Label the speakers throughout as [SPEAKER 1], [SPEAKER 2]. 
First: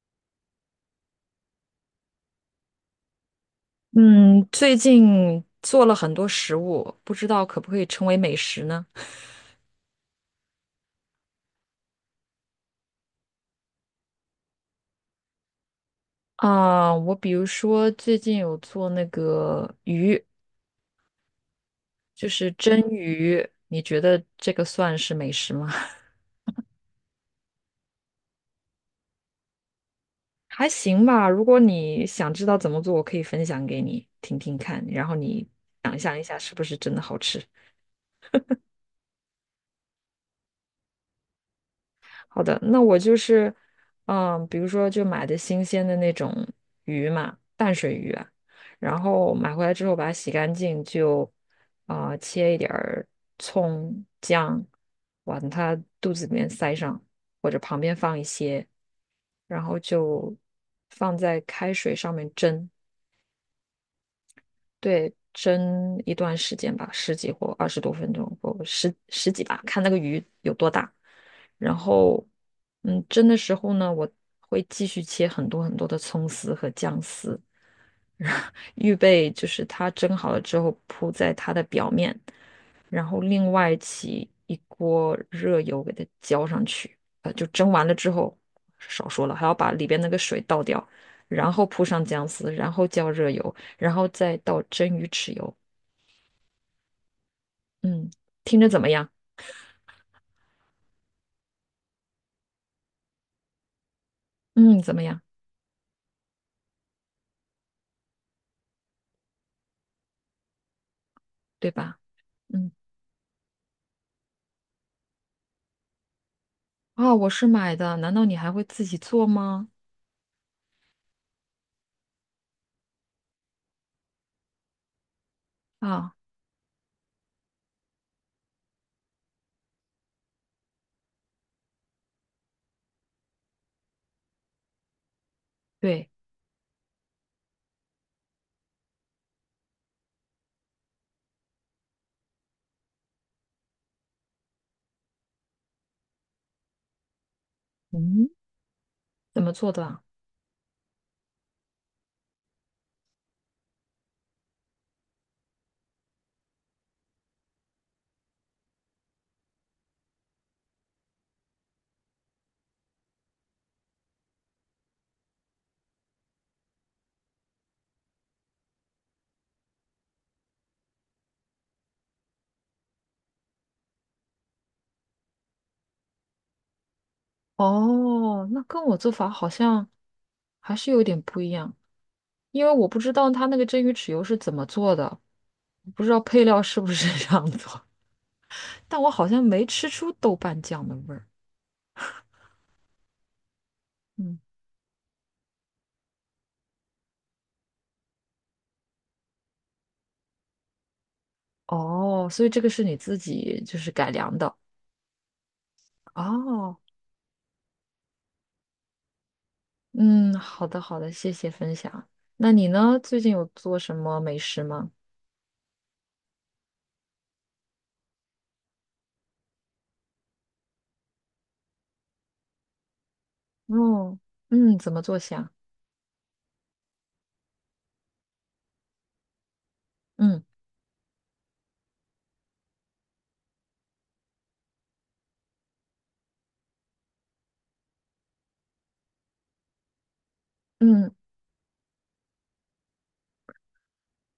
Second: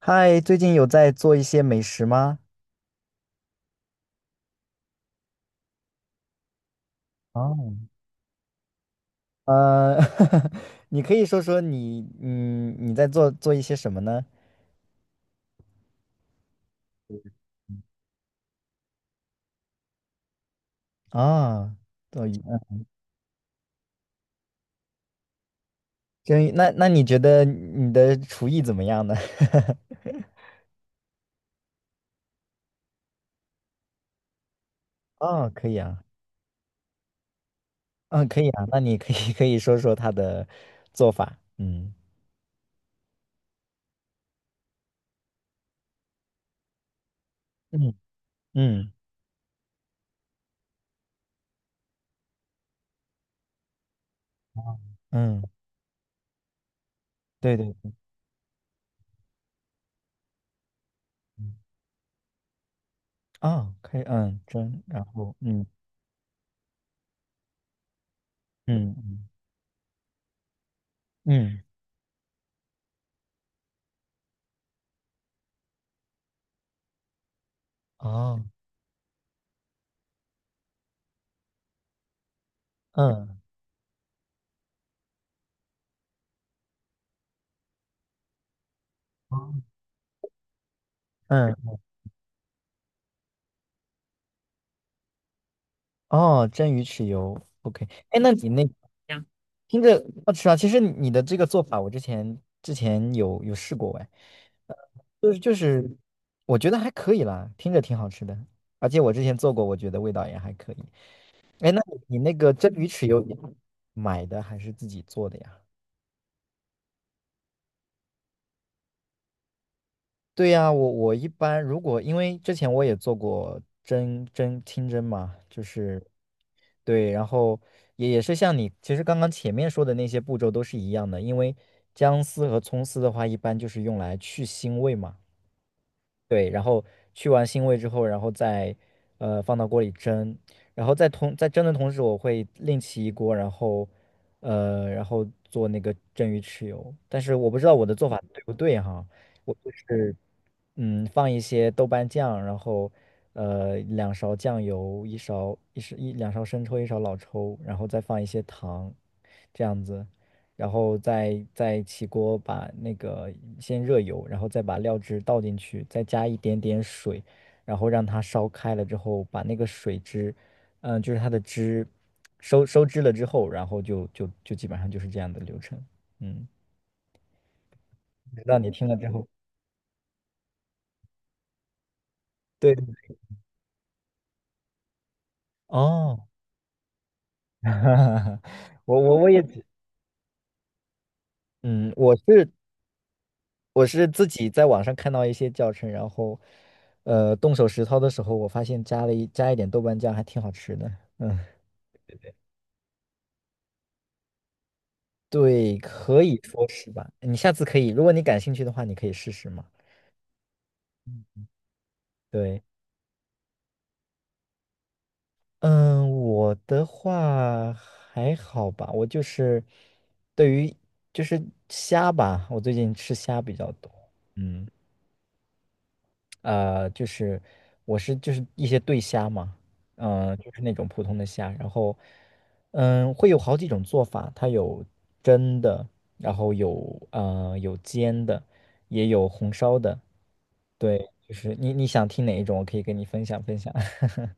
[SPEAKER 1] 嗨，最近有在做一些美食吗？
[SPEAKER 2] 嗯，最近做了很多食物，不知道可不
[SPEAKER 1] 哦，
[SPEAKER 2] 可以称为美食呢？
[SPEAKER 1] 呃，你可以说说你，你在做做一些什么呢？
[SPEAKER 2] 啊，我比如说最近有做那个鱼，
[SPEAKER 1] 啊，做
[SPEAKER 2] 就
[SPEAKER 1] 鱼，
[SPEAKER 2] 是
[SPEAKER 1] 嗯。
[SPEAKER 2] 蒸鱼，你觉得这个算是美食吗？
[SPEAKER 1] 真鱼，那你觉得你的厨艺怎么样呢？
[SPEAKER 2] 还行吧，如果你想知道怎么做，我可以分享给你听听看，然后你
[SPEAKER 1] 哦，可以
[SPEAKER 2] 想
[SPEAKER 1] 啊。
[SPEAKER 2] 象一下是不是真的好吃。
[SPEAKER 1] 嗯，可以啊，那你可以 可以说说它的做法，嗯。
[SPEAKER 2] 好的，那我就是，嗯，比如说就买的新鲜的那种鱼嘛，淡
[SPEAKER 1] 嗯
[SPEAKER 2] 水鱼啊，
[SPEAKER 1] 嗯
[SPEAKER 2] 然后买回来之后把它洗干净，就切一点儿葱姜，
[SPEAKER 1] 嗯
[SPEAKER 2] 往它肚子里面塞上，或
[SPEAKER 1] 对
[SPEAKER 2] 者
[SPEAKER 1] 对。
[SPEAKER 2] 旁边放一些，然后就放在开水上面蒸，
[SPEAKER 1] 哦，可以，嗯，蒸，然
[SPEAKER 2] 对，
[SPEAKER 1] 后嗯。
[SPEAKER 2] 蒸一段时间吧，十几或20多分钟，不
[SPEAKER 1] 嗯
[SPEAKER 2] 十
[SPEAKER 1] 嗯，
[SPEAKER 2] 十几吧，看那个鱼有多大。
[SPEAKER 1] 嗯，
[SPEAKER 2] 然后，嗯，蒸的时候呢，我会继续切很多很多的葱丝和姜丝，然
[SPEAKER 1] 哦，
[SPEAKER 2] 后预备就是它蒸好了之后铺在它的表面，然后
[SPEAKER 1] 嗯。
[SPEAKER 2] 另外起一锅热油给它浇上去，就蒸完了之后，少说了，还
[SPEAKER 1] 哦，
[SPEAKER 2] 要把里边那个水倒掉，然
[SPEAKER 1] 嗯。
[SPEAKER 2] 后铺上姜丝，然后浇热油，然后再倒蒸鱼豉油。
[SPEAKER 1] 哦，蒸鱼豉油，OK。
[SPEAKER 2] 嗯，
[SPEAKER 1] 哎，那你
[SPEAKER 2] 听
[SPEAKER 1] 那
[SPEAKER 2] 着怎么样？
[SPEAKER 1] 呀，听着好吃啊！其实你的这个做法，我之前有试过哎。
[SPEAKER 2] 嗯，怎么样？
[SPEAKER 1] 就是，我觉得还可以啦，听着挺好吃的，而且我之前做过，我觉得味道也还可以。
[SPEAKER 2] 对
[SPEAKER 1] 哎，那
[SPEAKER 2] 吧？
[SPEAKER 1] 你那个
[SPEAKER 2] 嗯，
[SPEAKER 1] 蒸鱼豉油你买的还是自己做的呀？
[SPEAKER 2] 啊，我是买的，难道你还会自己做吗？
[SPEAKER 1] 对呀，我一般如果因为之前我也做过清蒸嘛，就是
[SPEAKER 2] 啊，
[SPEAKER 1] 对。然后也是像你其实刚刚前面说的那些步骤都是一样的，因为姜丝和葱丝的话，一般就是用来去腥味嘛。
[SPEAKER 2] 对，
[SPEAKER 1] 对，然后去完腥味之后，然后再放到锅里蒸，然后在蒸的同时，我会另起一锅，然后做那个蒸鱼豉油，但是我不知道我的做法
[SPEAKER 2] 嗯，
[SPEAKER 1] 对不对哈。
[SPEAKER 2] 怎么
[SPEAKER 1] 我就
[SPEAKER 2] 做的啊？
[SPEAKER 1] 是放一些豆瓣酱，然后两勺酱油，一两勺生抽，一勺老抽，然后再放一些糖，这样子。然后再起锅把那个先热油，然后再把料汁倒进去，再加一点点水，然后让它烧开了之后，把那个水汁，就是它的汁收收汁了之后，然后就基本上就是这样的流程。嗯，不知
[SPEAKER 2] 哦，
[SPEAKER 1] 道
[SPEAKER 2] 那
[SPEAKER 1] 你
[SPEAKER 2] 跟
[SPEAKER 1] 听了
[SPEAKER 2] 我
[SPEAKER 1] 之
[SPEAKER 2] 做
[SPEAKER 1] 后，
[SPEAKER 2] 法好像还是有点不一样，因为
[SPEAKER 1] 对，
[SPEAKER 2] 我不知道它那个蒸鱼豉油是怎么做的。不知道
[SPEAKER 1] 哦。
[SPEAKER 2] 配料是不是这样做，但
[SPEAKER 1] 我
[SPEAKER 2] 我
[SPEAKER 1] 我
[SPEAKER 2] 好
[SPEAKER 1] 我也
[SPEAKER 2] 像没
[SPEAKER 1] 只，
[SPEAKER 2] 吃出豆瓣酱的味儿。
[SPEAKER 1] 嗯，我是自
[SPEAKER 2] 嗯，
[SPEAKER 1] 己在网上看到一些教程，然后，动手实操的时候，我发现加一点豆瓣酱还挺好吃的。嗯，
[SPEAKER 2] 哦，所以这个是你自己就是改良的。
[SPEAKER 1] 对，可以说
[SPEAKER 2] 哦，
[SPEAKER 1] 是吧。你下次可以，如果你感兴趣的话，你可以试试嘛。
[SPEAKER 2] 嗯，好的好的，谢谢分享。那
[SPEAKER 1] 对。
[SPEAKER 2] 你呢？最近有做什么美食吗？
[SPEAKER 1] 嗯，我的话还好吧，我就是对于就是虾吧，我最近吃虾比较多。
[SPEAKER 2] 哦，
[SPEAKER 1] 嗯。
[SPEAKER 2] 嗯，怎么做虾？
[SPEAKER 1] 就是我是就是一些对虾嘛，
[SPEAKER 2] 嗯
[SPEAKER 1] 就是那种普通的虾，然后嗯，会有好几种做法，它有蒸的，然后有煎的，也有红烧的。对，
[SPEAKER 2] 嗯，
[SPEAKER 1] 就是你想听哪一种，我可以跟你分享分享。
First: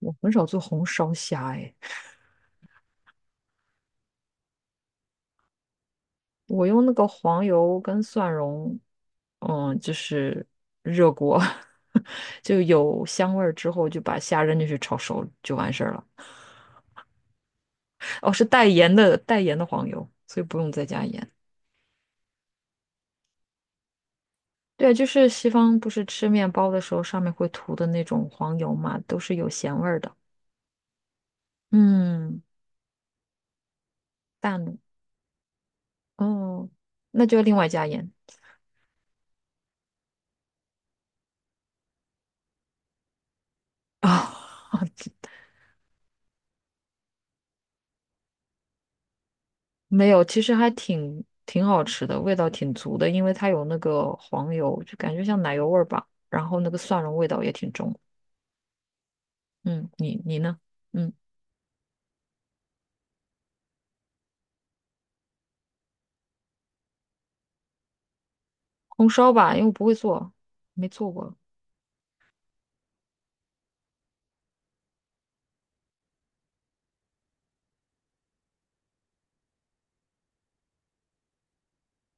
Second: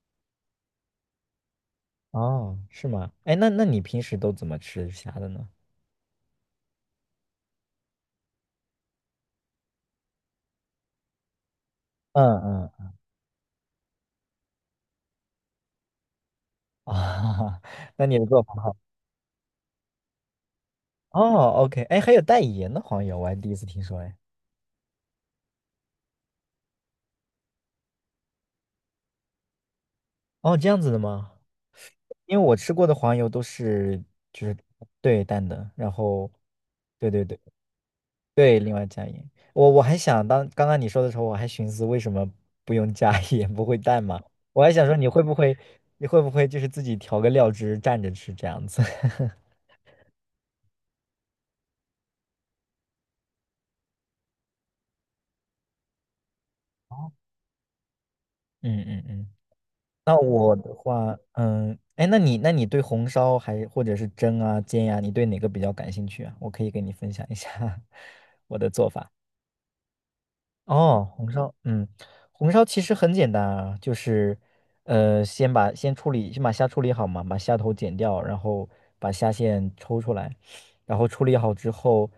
[SPEAKER 2] 我很少做红烧虾，哎，
[SPEAKER 1] 哦，是吗？哎，那你平时都怎么吃虾的呢？
[SPEAKER 2] 我用那个黄油跟蒜蓉，嗯，就是热锅，
[SPEAKER 1] 嗯
[SPEAKER 2] 就
[SPEAKER 1] 嗯
[SPEAKER 2] 有香味儿之后，就把虾扔进去炒熟就完事儿了。
[SPEAKER 1] 啊，那你的
[SPEAKER 2] 哦，
[SPEAKER 1] 做
[SPEAKER 2] 是
[SPEAKER 1] 法
[SPEAKER 2] 带盐的黄油，所以不用再加盐。
[SPEAKER 1] 哦，OK。哎，还有带盐的黄油，我还第一次听说哎。
[SPEAKER 2] 对，就是西方不是吃面包的时候上面会涂的那种黄油嘛，都是有咸味儿的。
[SPEAKER 1] 哦，这样子的吗？因
[SPEAKER 2] 嗯，
[SPEAKER 1] 为我吃过的黄油都是就是
[SPEAKER 2] 淡的
[SPEAKER 1] 对淡的，然后
[SPEAKER 2] 哦，
[SPEAKER 1] 对对
[SPEAKER 2] 那就
[SPEAKER 1] 对
[SPEAKER 2] 要另外加盐
[SPEAKER 1] 对，另外加盐。我还想当刚刚你说的时候，我还寻思为什么不用加 盐，不会淡嘛？我还
[SPEAKER 2] 啊。
[SPEAKER 1] 想说你会 不会你会不会就是自己调个料汁蘸着吃这样子？
[SPEAKER 2] 没有，其实还挺好吃的，味道挺足的，因为它有那个黄油，就感觉像奶油味儿吧。然后那个蒜蓉味 道也挺重。
[SPEAKER 1] 嗯嗯嗯。
[SPEAKER 2] 嗯，
[SPEAKER 1] 那
[SPEAKER 2] 你你
[SPEAKER 1] 我
[SPEAKER 2] 呢？
[SPEAKER 1] 的
[SPEAKER 2] 嗯，
[SPEAKER 1] 话，嗯，哎，那你对红烧还或者是蒸啊煎呀、你对哪个比较感兴趣啊？我可以给你分享一下 我的做
[SPEAKER 2] 红
[SPEAKER 1] 法。
[SPEAKER 2] 烧吧，因为我不会做，没
[SPEAKER 1] 哦，
[SPEAKER 2] 做
[SPEAKER 1] 红
[SPEAKER 2] 过。
[SPEAKER 1] 烧，嗯，红烧其实很简单啊，就是，先把虾处理好嘛，把虾头剪掉，然后把虾线抽出来，然后处理好之后，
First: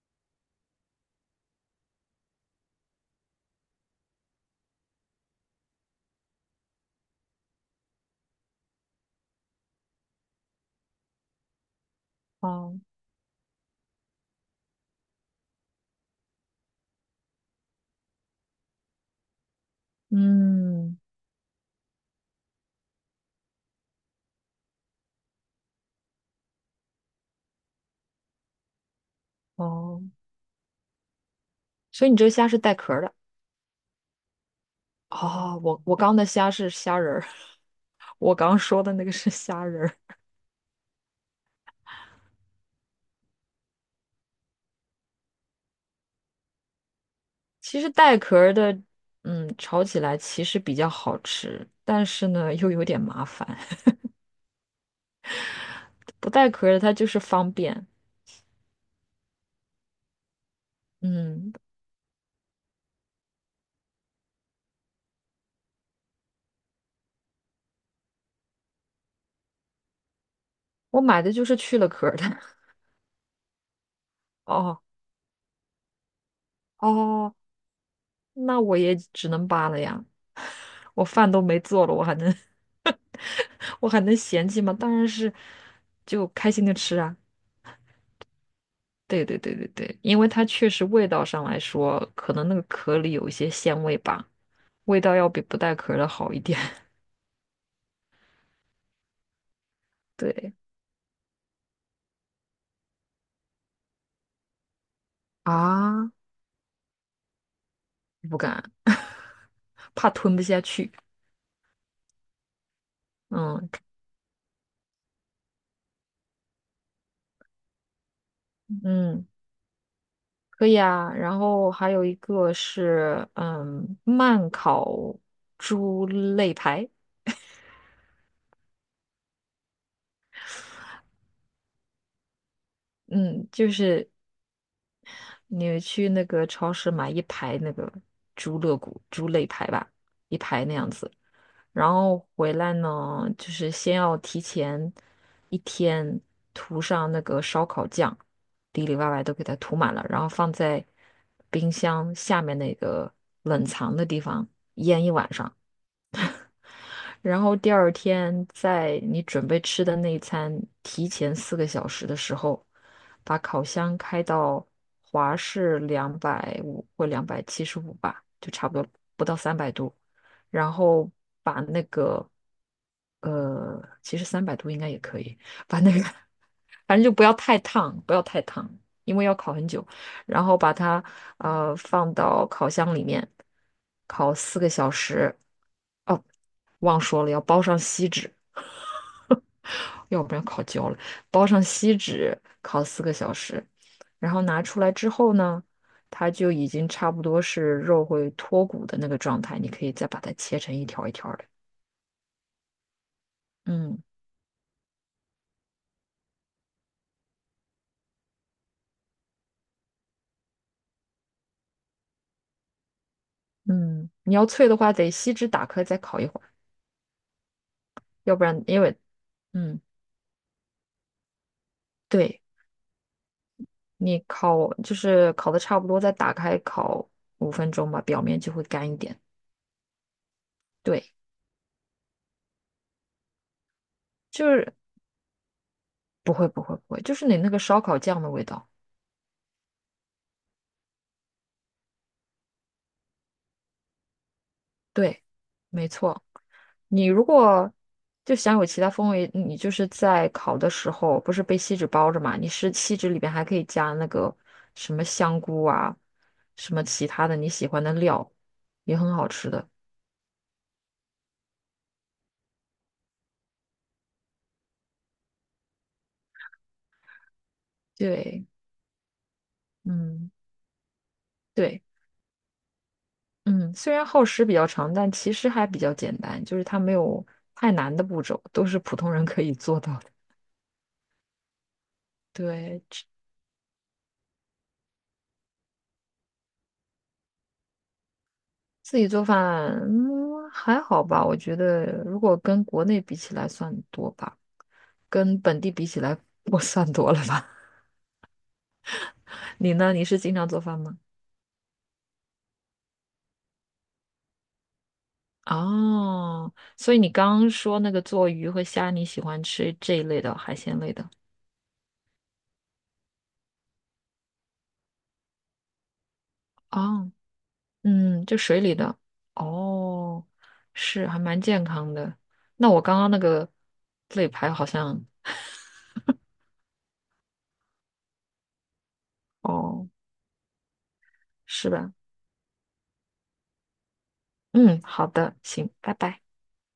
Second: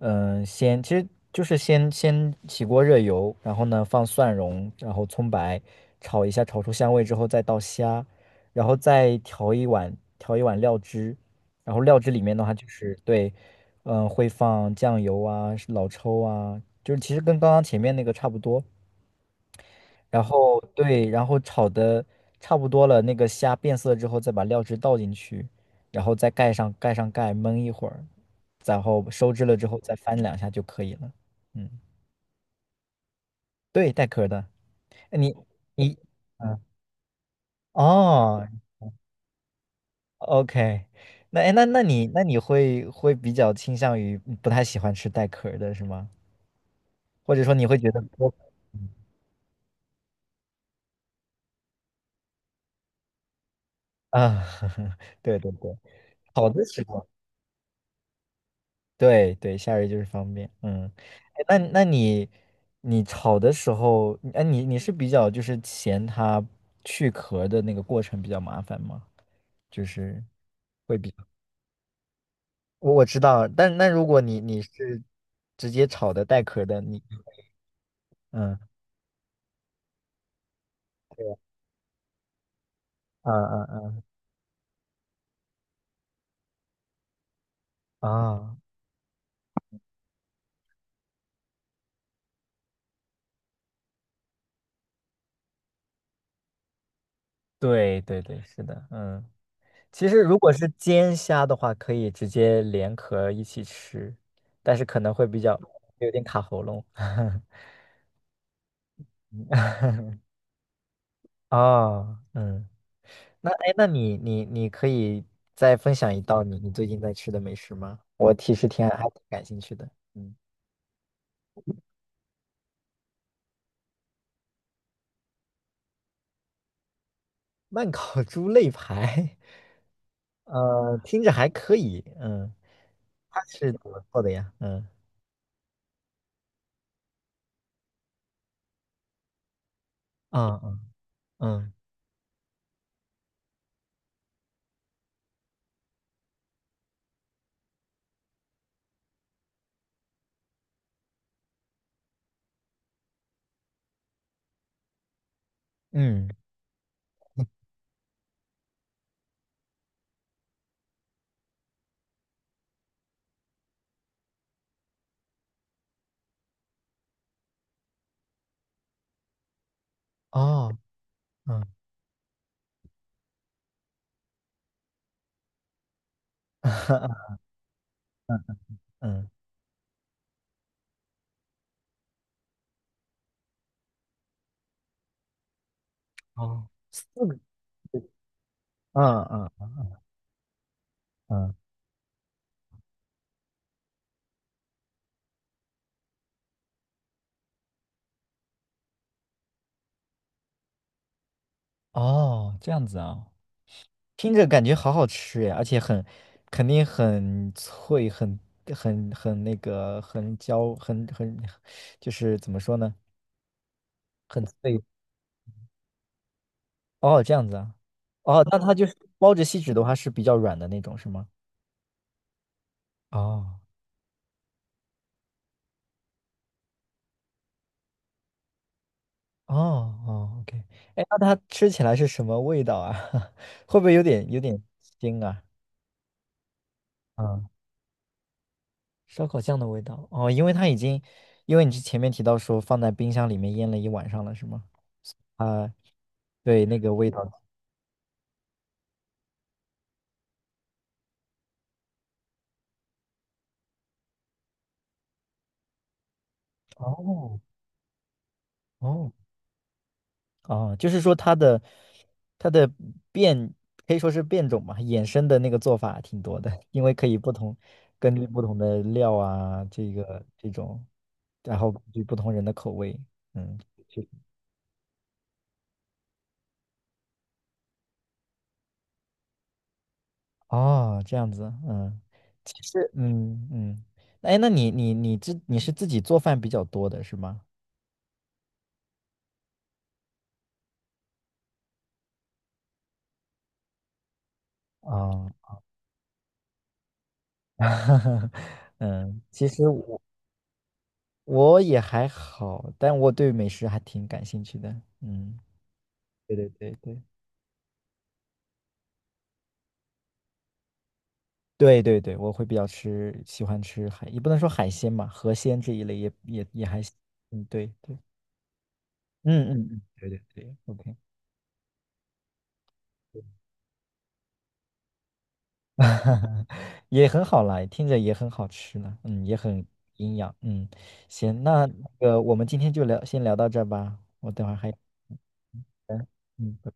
[SPEAKER 1] 先其实就是先起锅热油，然后呢放蒜蓉，然后葱白，炒一下，炒出香味之后再倒虾，然后再调一碗料汁，然后料汁里面的话就
[SPEAKER 2] 哦，
[SPEAKER 1] 是对，嗯，会放酱油啊、是老抽啊，就是其实跟刚刚前面那个差不多。然后
[SPEAKER 2] 嗯，
[SPEAKER 1] 对，然后炒的差不多了，那个虾变色之后，再把料汁倒进去，然后再盖上盖，焖一会儿，然后收汁了之后再
[SPEAKER 2] 哦。
[SPEAKER 1] 翻两下就可以了。嗯，
[SPEAKER 2] 所以你这个虾是带壳儿的
[SPEAKER 1] 对，带壳儿的。哎你
[SPEAKER 2] 哦。我我
[SPEAKER 1] 你，
[SPEAKER 2] 刚的虾
[SPEAKER 1] 嗯，
[SPEAKER 2] 是虾仁儿，我
[SPEAKER 1] 哦
[SPEAKER 2] 刚说的那个是虾仁儿。
[SPEAKER 1] ，OK，那哎那你那你会比较倾向于不太喜欢吃带壳儿的是吗？或者说你会
[SPEAKER 2] 其实
[SPEAKER 1] 觉得
[SPEAKER 2] 带
[SPEAKER 1] 多
[SPEAKER 2] 壳儿的，嗯，炒起来其实比较好吃，但是呢又有点麻烦。
[SPEAKER 1] 啊，对对对，
[SPEAKER 2] 不
[SPEAKER 1] 好
[SPEAKER 2] 带
[SPEAKER 1] 的
[SPEAKER 2] 壳儿的
[SPEAKER 1] 时
[SPEAKER 2] 它就
[SPEAKER 1] 候，
[SPEAKER 2] 是方便。
[SPEAKER 1] 对对，夏日就是方便，嗯。哎
[SPEAKER 2] 嗯，
[SPEAKER 1] 那你炒的时候，哎，你是比较就是嫌它去壳的那个过程比较麻烦吗？就是会
[SPEAKER 2] 我
[SPEAKER 1] 比较
[SPEAKER 2] 买的就是去了壳儿的。
[SPEAKER 1] 我知道，但那如果你
[SPEAKER 2] 哦
[SPEAKER 1] 是直接炒的带壳的，你
[SPEAKER 2] 哦，那
[SPEAKER 1] 嗯，
[SPEAKER 2] 我也只能扒了呀。我饭都没做了，我还能
[SPEAKER 1] 啊
[SPEAKER 2] 我还
[SPEAKER 1] 啊
[SPEAKER 2] 能嫌弃吗？当然是就开心的吃啊。
[SPEAKER 1] 啊啊，
[SPEAKER 2] 对对对对对，因为它确实味道上来说，可能那个壳里有一些鲜味吧，味道要比不带壳的好一点。
[SPEAKER 1] 对对对，是的，嗯。其实如果
[SPEAKER 2] 对
[SPEAKER 1] 是煎虾的话，可以直接连壳一起吃，但是可能会比较
[SPEAKER 2] 啊，
[SPEAKER 1] 有点卡喉咙。
[SPEAKER 2] 不敢，怕吞不下去。
[SPEAKER 1] 哦，嗯，那
[SPEAKER 2] 嗯
[SPEAKER 1] 哎，那你可以再分享一道你最近在吃的美食吗？我其实挺还挺
[SPEAKER 2] 嗯，
[SPEAKER 1] 感兴趣的。嗯，
[SPEAKER 2] 可以啊。然后还有一个是嗯，慢烤猪肋排。
[SPEAKER 1] 慢烤猪肋排，听着还可以。嗯，它
[SPEAKER 2] 嗯，
[SPEAKER 1] 是
[SPEAKER 2] 就
[SPEAKER 1] 怎么
[SPEAKER 2] 是
[SPEAKER 1] 做的呀？嗯，
[SPEAKER 2] 你去那个超市买一排那个猪肋骨、猪肋排吧，一
[SPEAKER 1] 啊
[SPEAKER 2] 排那
[SPEAKER 1] 啊
[SPEAKER 2] 样子。
[SPEAKER 1] 嗯
[SPEAKER 2] 然后回来呢，就是先要提前一天涂上那个烧烤酱，里里外外都给它涂满了，然后放在冰箱下面那个冷藏的地方腌一晚上。
[SPEAKER 1] 嗯
[SPEAKER 2] 然后第二天在你准备吃的那一餐提前四个小时的时候，把烤箱开到华氏250或275吧，就差不多不到三百度，然
[SPEAKER 1] 哦
[SPEAKER 2] 后把
[SPEAKER 1] 嗯
[SPEAKER 2] 那个其实三百度应该也可以，把那个 反正就不要 太烫，不要太烫，因为
[SPEAKER 1] 嗯，
[SPEAKER 2] 要烤很久。然后把它放到烤箱里面烤四个小时。哦，
[SPEAKER 1] 哦，
[SPEAKER 2] 忘
[SPEAKER 1] 四
[SPEAKER 2] 说了，
[SPEAKER 1] 个，
[SPEAKER 2] 要包上锡纸，
[SPEAKER 1] 嗯嗯。
[SPEAKER 2] 要不然烤焦了。包
[SPEAKER 1] 嗯。
[SPEAKER 2] 上锡纸烤四个小时，然后拿出来之后呢，它就已经差不多是肉会脱骨的那个状态，你可以再把它切成一条一条的。
[SPEAKER 1] 哦，这样子啊，
[SPEAKER 2] 嗯
[SPEAKER 1] 听着感觉好好吃呀，而且很，肯定很脆，很那个，很焦，很很，就是怎么说呢，
[SPEAKER 2] 嗯，你
[SPEAKER 1] 很
[SPEAKER 2] 要脆的
[SPEAKER 1] 脆。
[SPEAKER 2] 话，得锡纸打开再烤一会儿，
[SPEAKER 1] 哦，这样子啊。
[SPEAKER 2] 要不
[SPEAKER 1] 哦，那
[SPEAKER 2] 然
[SPEAKER 1] 它就是包着锡纸
[SPEAKER 2] 嗯。
[SPEAKER 1] 的话是比较软的那种，是吗？
[SPEAKER 2] 对。
[SPEAKER 1] 哦
[SPEAKER 2] 你烤就是烤的差不多，再打开烤5分钟吧，表面就会干一点。
[SPEAKER 1] 哦哦，OK。哎，
[SPEAKER 2] 对，
[SPEAKER 1] 那它吃起来是什么味道啊？会不会有点有
[SPEAKER 2] 就
[SPEAKER 1] 点
[SPEAKER 2] 是
[SPEAKER 1] 腥啊？
[SPEAKER 2] 不会不会不会，就是你
[SPEAKER 1] 嗯，
[SPEAKER 2] 那个烧烤酱的味道。
[SPEAKER 1] 烧烤酱的味道哦，因为它已经，因为你之前面提到说放在冰箱里面腌了一晚上了，是吗？
[SPEAKER 2] 对，
[SPEAKER 1] 啊，
[SPEAKER 2] 没错。
[SPEAKER 1] 对，那个
[SPEAKER 2] 你
[SPEAKER 1] 味道，
[SPEAKER 2] 如果就想有其他风味，你就是在烤的时候，不是被锡纸包着嘛？你是锡纸里边还可以加那个什么香菇啊，什么其他的
[SPEAKER 1] 哦
[SPEAKER 2] 你喜欢的料，也
[SPEAKER 1] 哦
[SPEAKER 2] 很好吃的。
[SPEAKER 1] 哦，就是说它的变可以说是变种嘛，衍生的那个做法挺多的，因为可以不同根据不
[SPEAKER 2] 对，
[SPEAKER 1] 同的料啊，这个
[SPEAKER 2] 嗯，
[SPEAKER 1] 这种，然后根
[SPEAKER 2] 对。
[SPEAKER 1] 据不同人的口味，嗯，
[SPEAKER 2] 嗯，虽然
[SPEAKER 1] 是
[SPEAKER 2] 耗时比较长，但其实还比较简单，就是它没有太难的步骤，都是普通人可以做到的。
[SPEAKER 1] 哦，这样子，嗯，其
[SPEAKER 2] 对，
[SPEAKER 1] 实，
[SPEAKER 2] 吃
[SPEAKER 1] 嗯嗯。哎，那你是自己做饭比较多的是吗？
[SPEAKER 2] 自己做饭，嗯，还好吧，我觉得如果跟国内比起来算多吧，
[SPEAKER 1] 啊，
[SPEAKER 2] 跟本地比起来我算多了吧。
[SPEAKER 1] 嗯，其 实
[SPEAKER 2] 你呢？
[SPEAKER 1] 我
[SPEAKER 2] 你是经常做饭吗？
[SPEAKER 1] 我也还好，但我对美食还挺感兴趣的。嗯，对对
[SPEAKER 2] 哦，
[SPEAKER 1] 对
[SPEAKER 2] 所以
[SPEAKER 1] 对
[SPEAKER 2] 你刚刚说那个做鱼和虾，你喜欢吃这一类的海鲜类的。
[SPEAKER 1] 对对对，我会比较吃，喜欢吃海，也不能说海鲜嘛，河鲜这一类也还行。
[SPEAKER 2] 哦，
[SPEAKER 1] 嗯，对对，
[SPEAKER 2] 嗯，就水里的，
[SPEAKER 1] 嗯嗯嗯，对对
[SPEAKER 2] 哦，
[SPEAKER 1] 对，OK。
[SPEAKER 2] 是还蛮健康的。那我刚刚那个肋排好像，
[SPEAKER 1] 也很好啦，听着也很好吃呢，嗯，也很
[SPEAKER 2] 哦，
[SPEAKER 1] 营养，嗯。行，那
[SPEAKER 2] 是
[SPEAKER 1] 那
[SPEAKER 2] 吧？
[SPEAKER 1] 个我们今天就聊，先聊到这儿吧，我等会儿还有，
[SPEAKER 2] 嗯，好的，行，拜拜。
[SPEAKER 1] 嗯，拜拜。